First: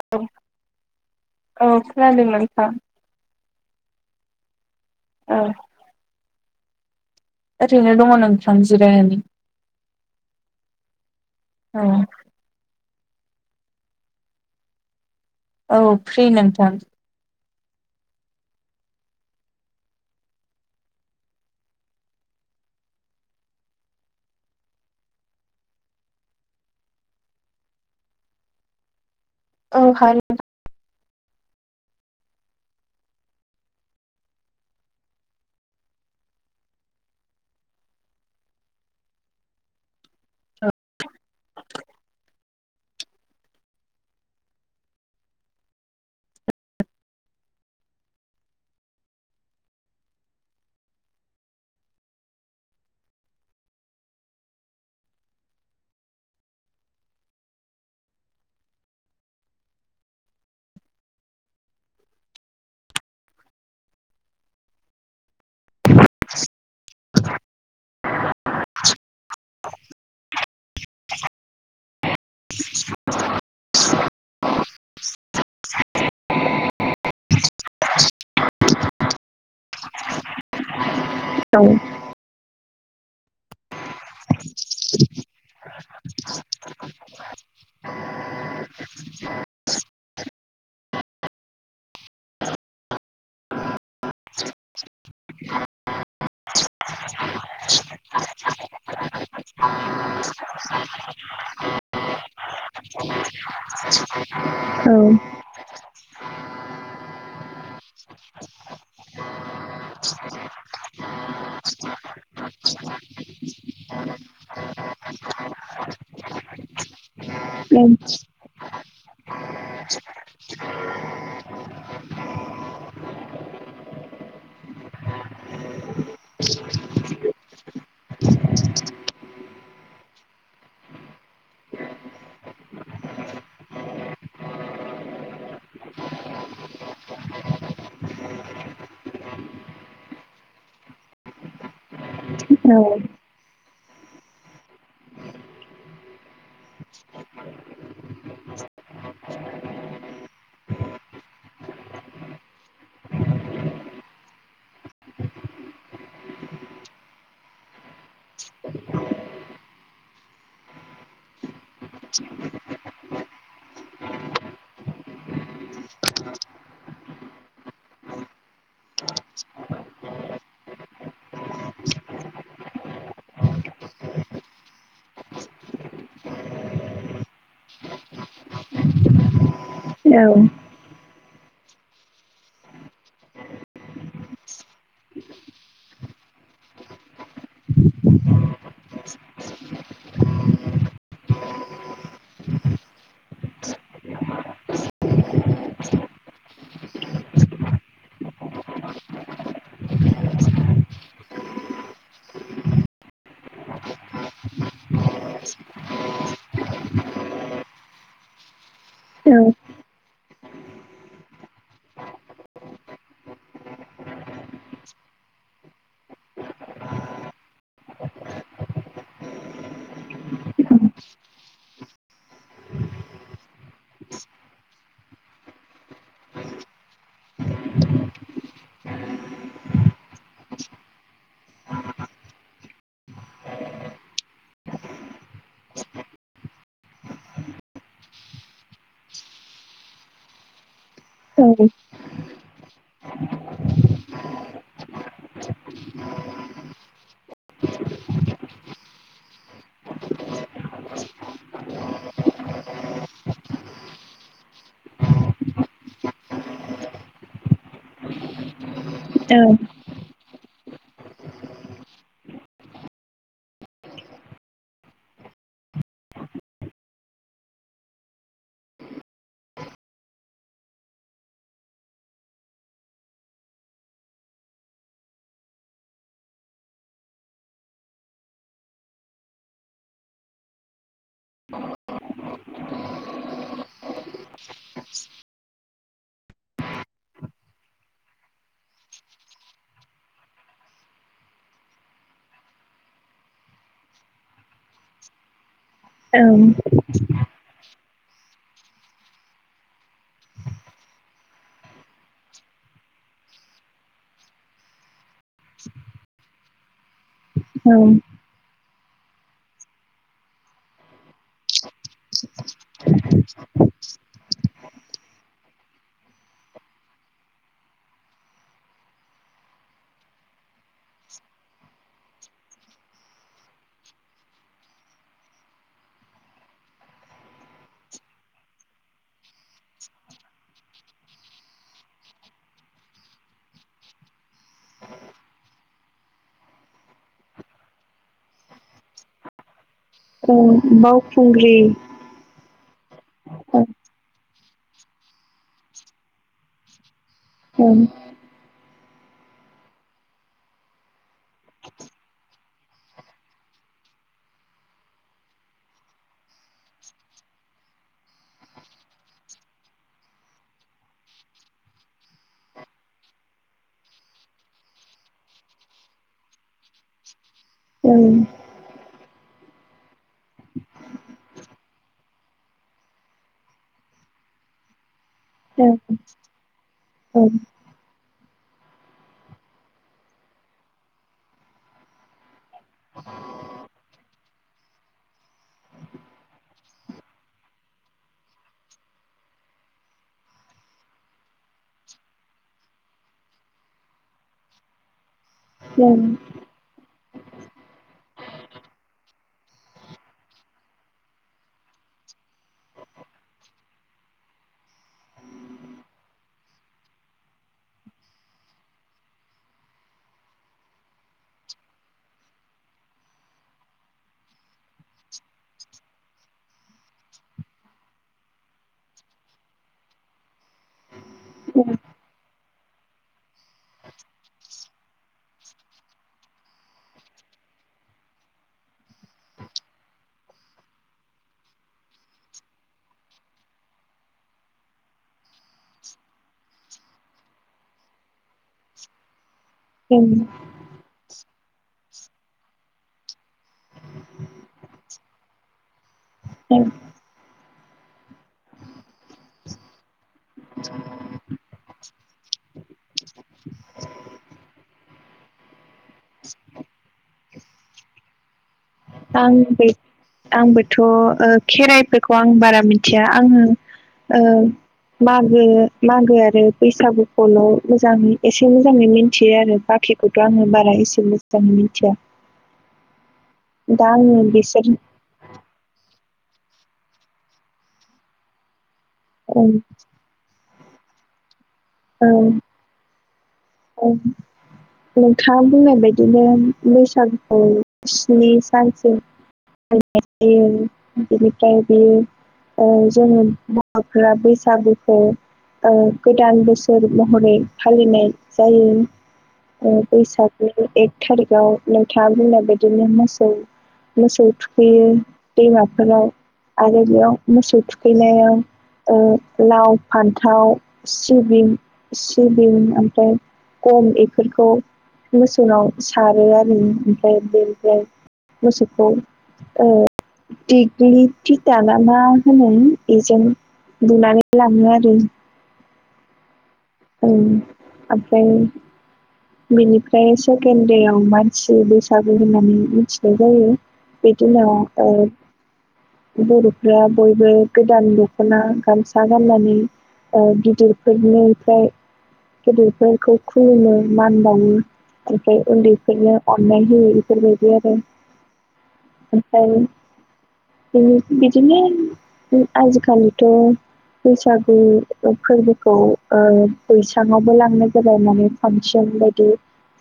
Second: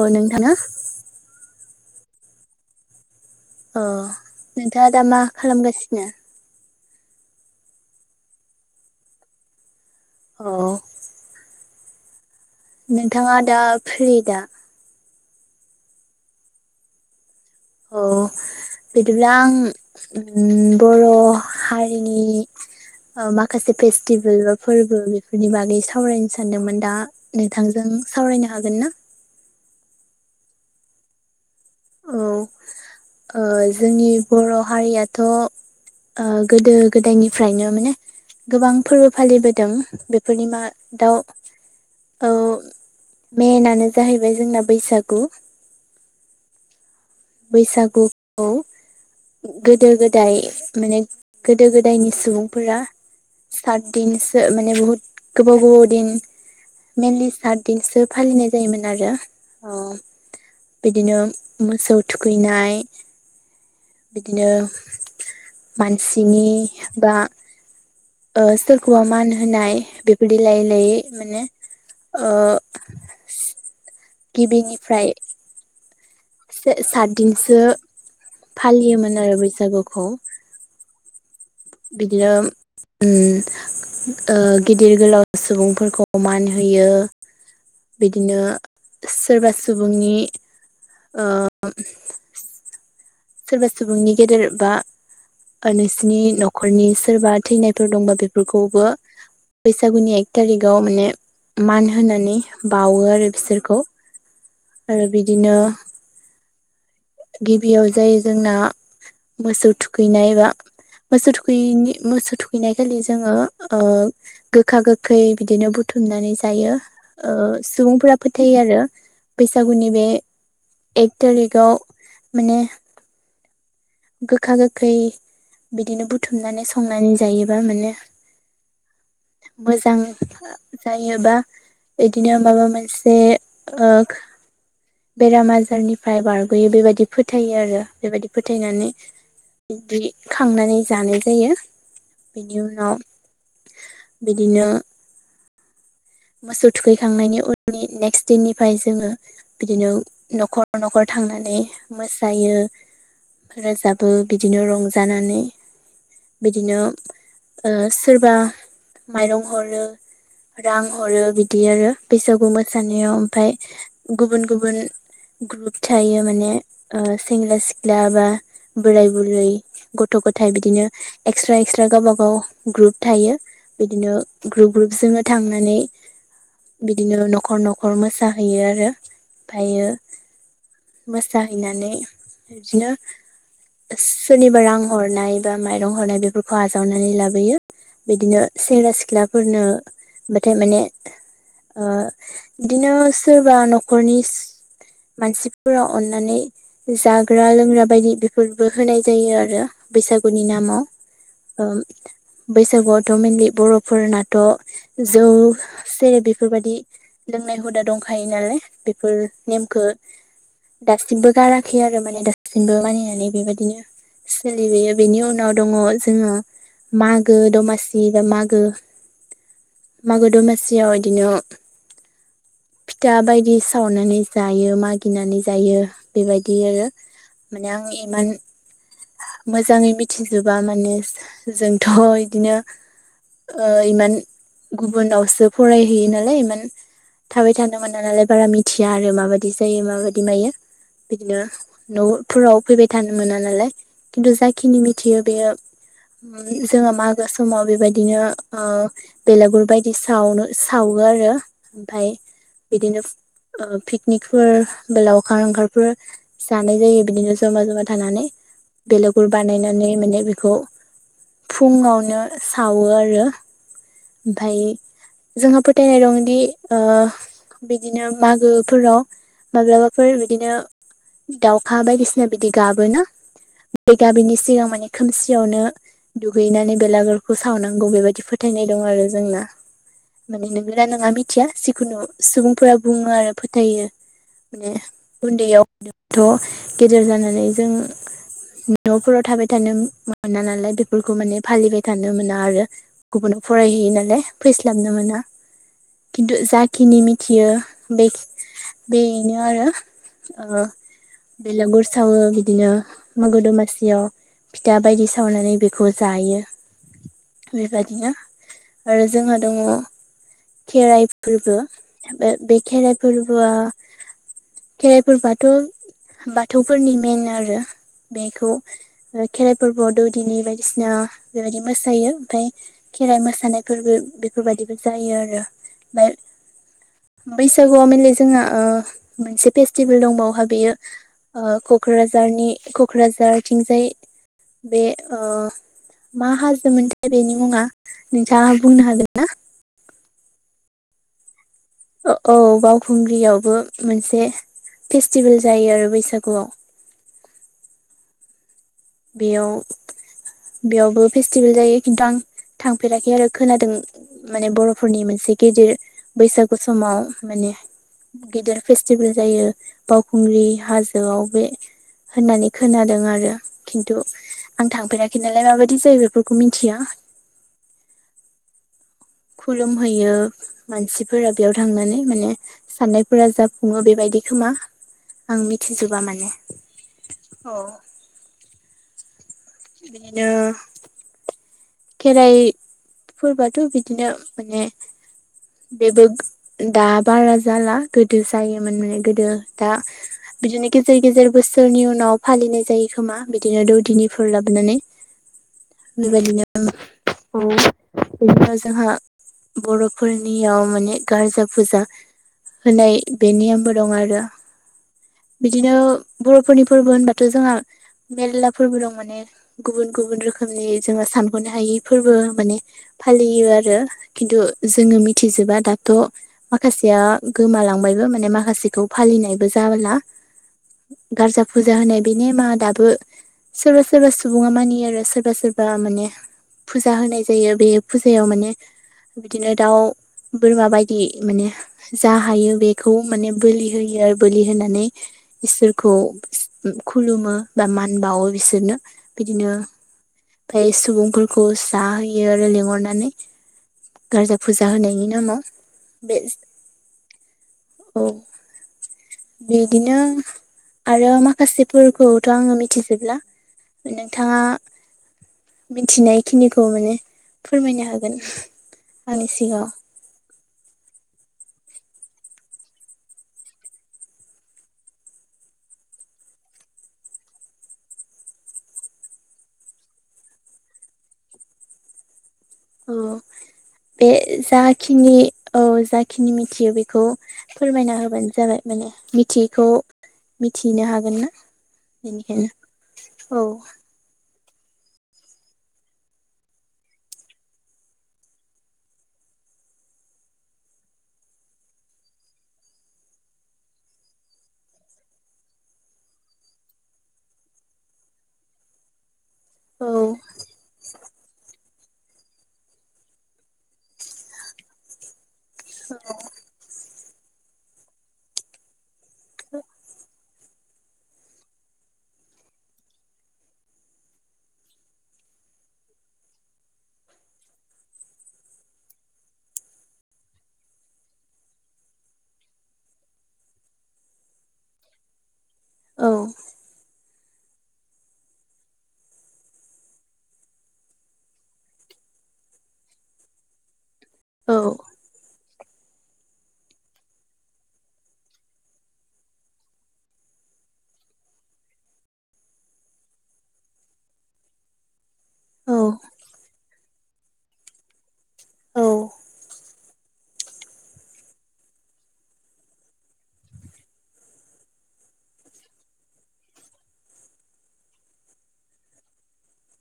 अ औ नोंथाङा औ खोनादोंना नोंथां? अ नोंथाङा दा मा औ खालामगासिनो? ओरैनो दङ नोंथां जिरायनानै औ औ नोंथाङा दा फ्रि दा औ फ्रि नोंथां औ बिदिब्ला आं उम बर' हारिनि ओ माखासे फेस्टिभेल बा फोरबो बेफोरनि बागै सावरायनो सानदोंमोन दा नोंथांजों सावरायनो हागोन ना? औ हागोन नोंथां औ ओ जोंनि बर' हारियाथ' ओ गोदो गोदायनिफ्रायनो माने गोबां फोरबो फालिबोदों बेफोरनि मा दाउ औ मेनानो जाहैबाय जोंना बैसागु बैसागुखौ गोदो गोदाय माने गोदो गोदायनि सुबुंफोरा सात दिनसो माने बहुत गोबाव गोबाव दिन मेनलि सात दिनसो फालिनाय जायोमोन आरो अ बिदिनो मोसौ थुखैनाय बिदिनो मानसिनि बा ओ सोरखौबा मान होनाय बेबायदि लायै लायै माने ओ [inaudible] गिबिनिफ्राय सो सातदिनसो फालियोमोन आरो बैसागुखौ [inaudible] औ बिदिनो उम ओ गिदिर गोलाव सुबुंफोरखौ अमान होयो बिदिनो सोरबा सुबुंनि ओम सोरबा सुबुंनि गेदेर बा नोंसिनि न'खरनि सोरबा थैनायफोर दंबा बेफोरखौबो बैसागुनि एक तारिकाव माने मान होनानै बावो आरो बिसोरखौ आरो बिदिनो गिबियाव जायो जोंना मोसौ थुखैनाय बा मोसौ थुखैैयिनि मोसौ थुखैनाय खालि जोङो ओ गोखा गोखै बिदिनो बुथुमनानै जायो ओ सुबुंफोरा फोथायो आरो बैसागुनि बे एक थारिकाव माने गोखा गोखै बिदिनो बुथुमनानै संनानै जायोबा माने मोजां जायोबा बिदिनो माबा मोनसे ओ बेराम आजारनिफ्राय बारग'यो बेबायदि फोथायो आरो बेबायदि फोथाय फैनानै बिदि खांनानै जानाय जायो बेनि उनाव बिदिनो मोसौ थुखैखांनायनि उननि नेक्स्ट दिननिफ्राय जोङो बिदिनो न'खर न'खर थांनानै मोसायो। रोजाबो बिदिनो रंजानानै बिदिनो ओ सोरबा माइरं हरो रां हरो बिदि आरो बैसागु मोसानायाव ओमफाय गुबुन गुबुन ग्रुप थायो माने ओ सेंग्रा सिख्ला बा बोराय बुरै गथ' गथाइ बिदिनो एक्सट्रा एक्सट्रा गावबा गाव ग्रुप थायो। बिदिनो ग्रुप ग्रुप जोङो थांनानै बिदिनो न'खर न'खर मोसाहैयो आरो ओमफायो मोसाहैनानै बिदिनो सोरनिबा रां हरनाय बा माइरं हरनाय बेफोरखौ आजावनानै लाबोयो। बिदिनो सेंग्रा सिख्लाफोरनो बाथाय माने ओ बिदिनो सोरबा न'खरनिस मानसिफोरा अननानै जाग्रा लोंग्रा बायदि बेफोरबो होनाय जायो आरो बैसागुनि नामाव। ओ बैसागुआवथ' मेनलि बर'फोरनाथ' जौ जेरै बेफोरबादि लोंनाय हुदा दंखायो नालाय बेफोर नेमखो दासिमबो गाराखै आरो माने दासिमबो मानिनानै बेबादि सोलिबोयो बेनि उनाव दङ' जोङो मागो दमासि बा मागो मागो दमासियाव इदिनो फिथा बायदि सावनानै जायो मागिनानै जायो बेबायदि आरो। माने आं इमान मोजाङै मिथिजोबा माने जोंथ' इदिनो ओ इमान गुबुनावसो फरायहैयो नालाय इमान थाबाय थानो मोना नालाय बारा मिथिया आरो माबादि जायो माबादि मायो। बिदिनो न'फोराव फैबाय थानो मोना नालाय खिन्थु जाखिनि मिथियो बेयो जोहा मागो समाव बेबादिनो ओ बेलागुर बायदि सावनो सावो आरो। ओमफाय बिदिनो ओ पिकनिकफोर लावखार ओंखारफोर जानाय जायो बिदिनो जमा जमा थानानै बेलेगुर औ बानायनानै माने खौ फुङावनो सावो आरो। ओमफाय जोंहा फोथायनाय दंदि ओ बिदिनो मागोफोराव माब्लाबाफोर बिदिनो दाउखा बायदिसिना बिदि गाबोना बे गाबैनि सिगां माने खोमसियावनो दुगैनानै बेलागुरखौ सावनांगौ बेबायदि फोथायनाय दं आरो जोंना। माने नोंगौ ना नङा मिथिया जिखुनु सुबुंफोरा बुङो आरो फोथायो। माने उन्दैयावथ' गेदेर जानानै जों न'फोराव थाबाय थानो मोना नालाय बेफोरखौ माने फालिबाय थानो मोना आरो। गुबुन फरायहैयो नालाय फैस्लाबनो मोना। खिन्थु औ जाखिनि मिथियो बे बेनो आरो ओ बेलागुर सावो बिदिनो मागो दमासियाव। फिथा बायदि सावनानै बेखौ जायो। औ बेबादिनो आरो जोंहा दङ' खेराइ फोरबो बे बे खेराइ फोरबोआ खेरायफोर बाथ' बाथौफोरनि मेन आरो बेखौ खेराइ फोरबोआव दौदिनि बायदिसिना बेबायदि मोसायो ओमफ्राय खेराइ मोसानायफोरबो बेफोरबायदिबो जायो आरो ओमफाय बैसागुआव माने जोंहा ओ मोनसे फेस्टिभेल दंबावहा बेयो ओ क'क्राझारनि क'क्राझारथिंजाय बे ओ मा हाजोमोनथाय बेनि मुङा नोंथाङा बुंनो हागोन ना? औ बावखुंग्रि औ बावखुंग्रियावबो ओं मोनसे फेस्टिभेल जायो आरो बैसागुआव औ बेयाव बेयावबो फेस्टिभेल जायो खिन्थु आं थांफेराखै आरो खोनादों। माने बर'फोरनि मोनसे गेदिर बैसागु समाव माने गिदिर फेस्टिभेल जायो बावखुंग्रि हाजोआव बे होननानै खोनादों आरो खिन्थु आं थांफेराखै नालाय माबायदि जायो बेफोरखौ मिथिया। औ खुलुमहैयो मानसिफोरा बेयाव थांनानै माने साननायफोरा जाफुङो बेबायदि खोमा आं मिथिजोबा माने। औ बिनिनो खेराइ फोरबोआथ' बिदिनो माने बेबो दा बारा जाला गोदो जायोमोन माने गोदो दा बिदिनो गेजेर गेजेर बोसोरनि उनाव फालिनाय जायो खोमा बिदिनो दौदिनिफोर लाबोनानै। [inaudible] बेबायदिनो औ [unintelligible] जोंहा बर'फोरनियाव माने गारजा फुजा होनाय बे नियमबो दं आरो बिदिनो बर'फोरनि फोरबो होनबाथ' जोंहा मेलला फोरबो दं माने गुबुन गुबुन रोखोमनि जोङो सानग'नो हायि फोरबो माने फालियो आरो खिन्थु जोङो मिथिजोबा दाथ' माखासेया गोमालांबायबो माने माखासेखौ फालिनायबो जाला। गारजा ओं फुजा होनाय बे नेमा दाबो सोरबा सोरबा सुबुङा मानियो आरो सोरबा सोरबा माने फुजा होनाय जायो बे फुजायाव माने बिदिनो दाउ बोरमा बायदि माने जा हायो बेखौ माने बोलि होयो आरो बोलि होनानै इसोरखौ खुलुमो बा मान बावो बिसोरनो बिदिनो उम ओमफाय सुबुंफोरखौ जाहोयो आरो लिंहरनानै गारजा फुजा होनायनि नामाव बे औ औ बिदिनो आरो माखासेफोरखौथ' आङो मिथिजोबला नोंथाङा मिथिनाय खिनिखौ माने फोरमायनो हागोन [unintelligible] आंनि आं बे सिगाङाव आंबोथ' ओ खेराइफोरखौ आं बारा मिथिया आङो। औ मागो मागो आरो बैसागुखौल' मोजाङै एसे मोजाङै मिथियो आरो बाखि खौथ' आङो बारा इसे मोज्जां मिथिया अ बे आङो बिसोर जाखिनि औ जाखिनि मिथियो बेखौ फोरमायना होबानो जाबाय। माने मिथियैखौ? मिथिहैनो हागोन ना बेनिखायनो औ नोंथांङा बुंनाय बायदिनो बैसागुखौ स्नि सानसिम नाय जायो बिनिफ्राय बेयो जोंङो मावग्रा बैसागुखौ गोदान बोसोर। फोर महरै फालिनाय जायो। बैसागनि एक थारिख आव नोंथांङा बुंनाय बिदिनो मोसौ मोसौ थुखैयो दैमाफोराव आरो बेयाव मोसौव थुखैनायाव लाव फान्थाव सिबिं सिबिं ओमफ्राय गम बेफोरखौ मोसौनाव सारो आरो ओमफ्राय बेनिफ्राय मोसौखौ औव दिग्लिथि दागा मा होनो बेजों बुनानै लांङो आरो। औव औ ओमफ्राय बेनिफ्राय सेकेणड देव मानसि बैसागु होननानै मिथिनाय जायो। बेैदिल बर'फ्रा बयबो गोदान दख'ना गामसा गाननानै गिदिरफोरनिफ्राय गेदेरफोरखौ खुलुमो मान बावो। औ अला आरो औ ओमफ्रायफ्राय बिदिनो आजिखालिथ' बैसागु फोरबोखौ बैसां आवबो लांनाय जाबाय माने फांसन बायदि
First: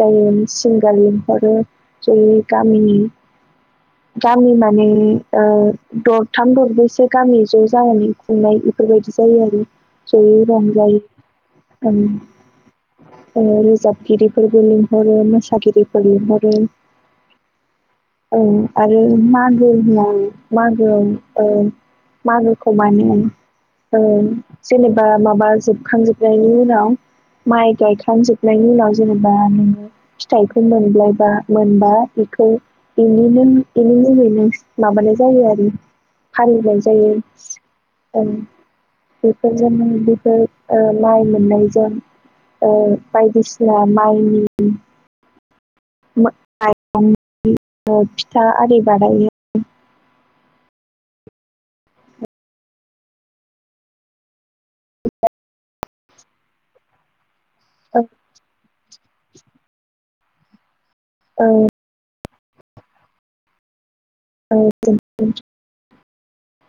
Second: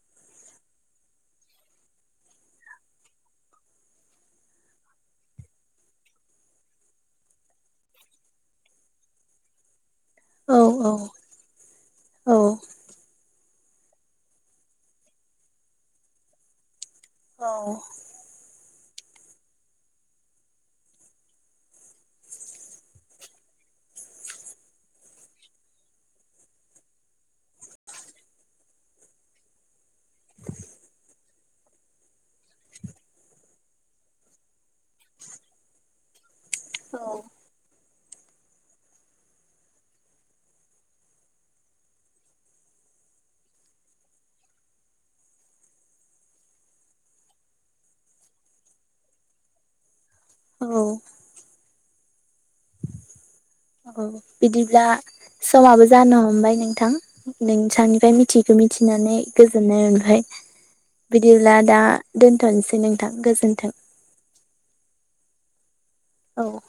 जायो सिंगार लिंहरो जों गामिनि गामि माने दरथाम दरब्रैसो गामि ज' जानानै खुंनाय बेफोरबायदि जायो आरो जयै औ रंजायो रोजाबगिरिफोरबो लिंहरो मोसागिरिफोर लिंहरो औव ओं आरो मागो होन मागो मागोखौ मान जेनेबा माबा जोबखांजोबनायनि उ माइ गायखांजोबनायनि उनाव जेनेबा नोंङो फिथाइखौ मोनायबा मोनबा बेखौ बेनि नों बेनि जै नों माबानाय जायो आरो फालिनाय फोर ब म माइरं फिथा आरि बानायायो। औव औ बिदिब्ला समाबो जानो हमबाय नोंथां? ओ नोंसांनिफ्राय मिथियखो मिथिनानै गोजोननाय मोनबाय ओ बिदिब्ला दा दोनथ'नोसै नोंथां गोजोन्थों। औ दे औ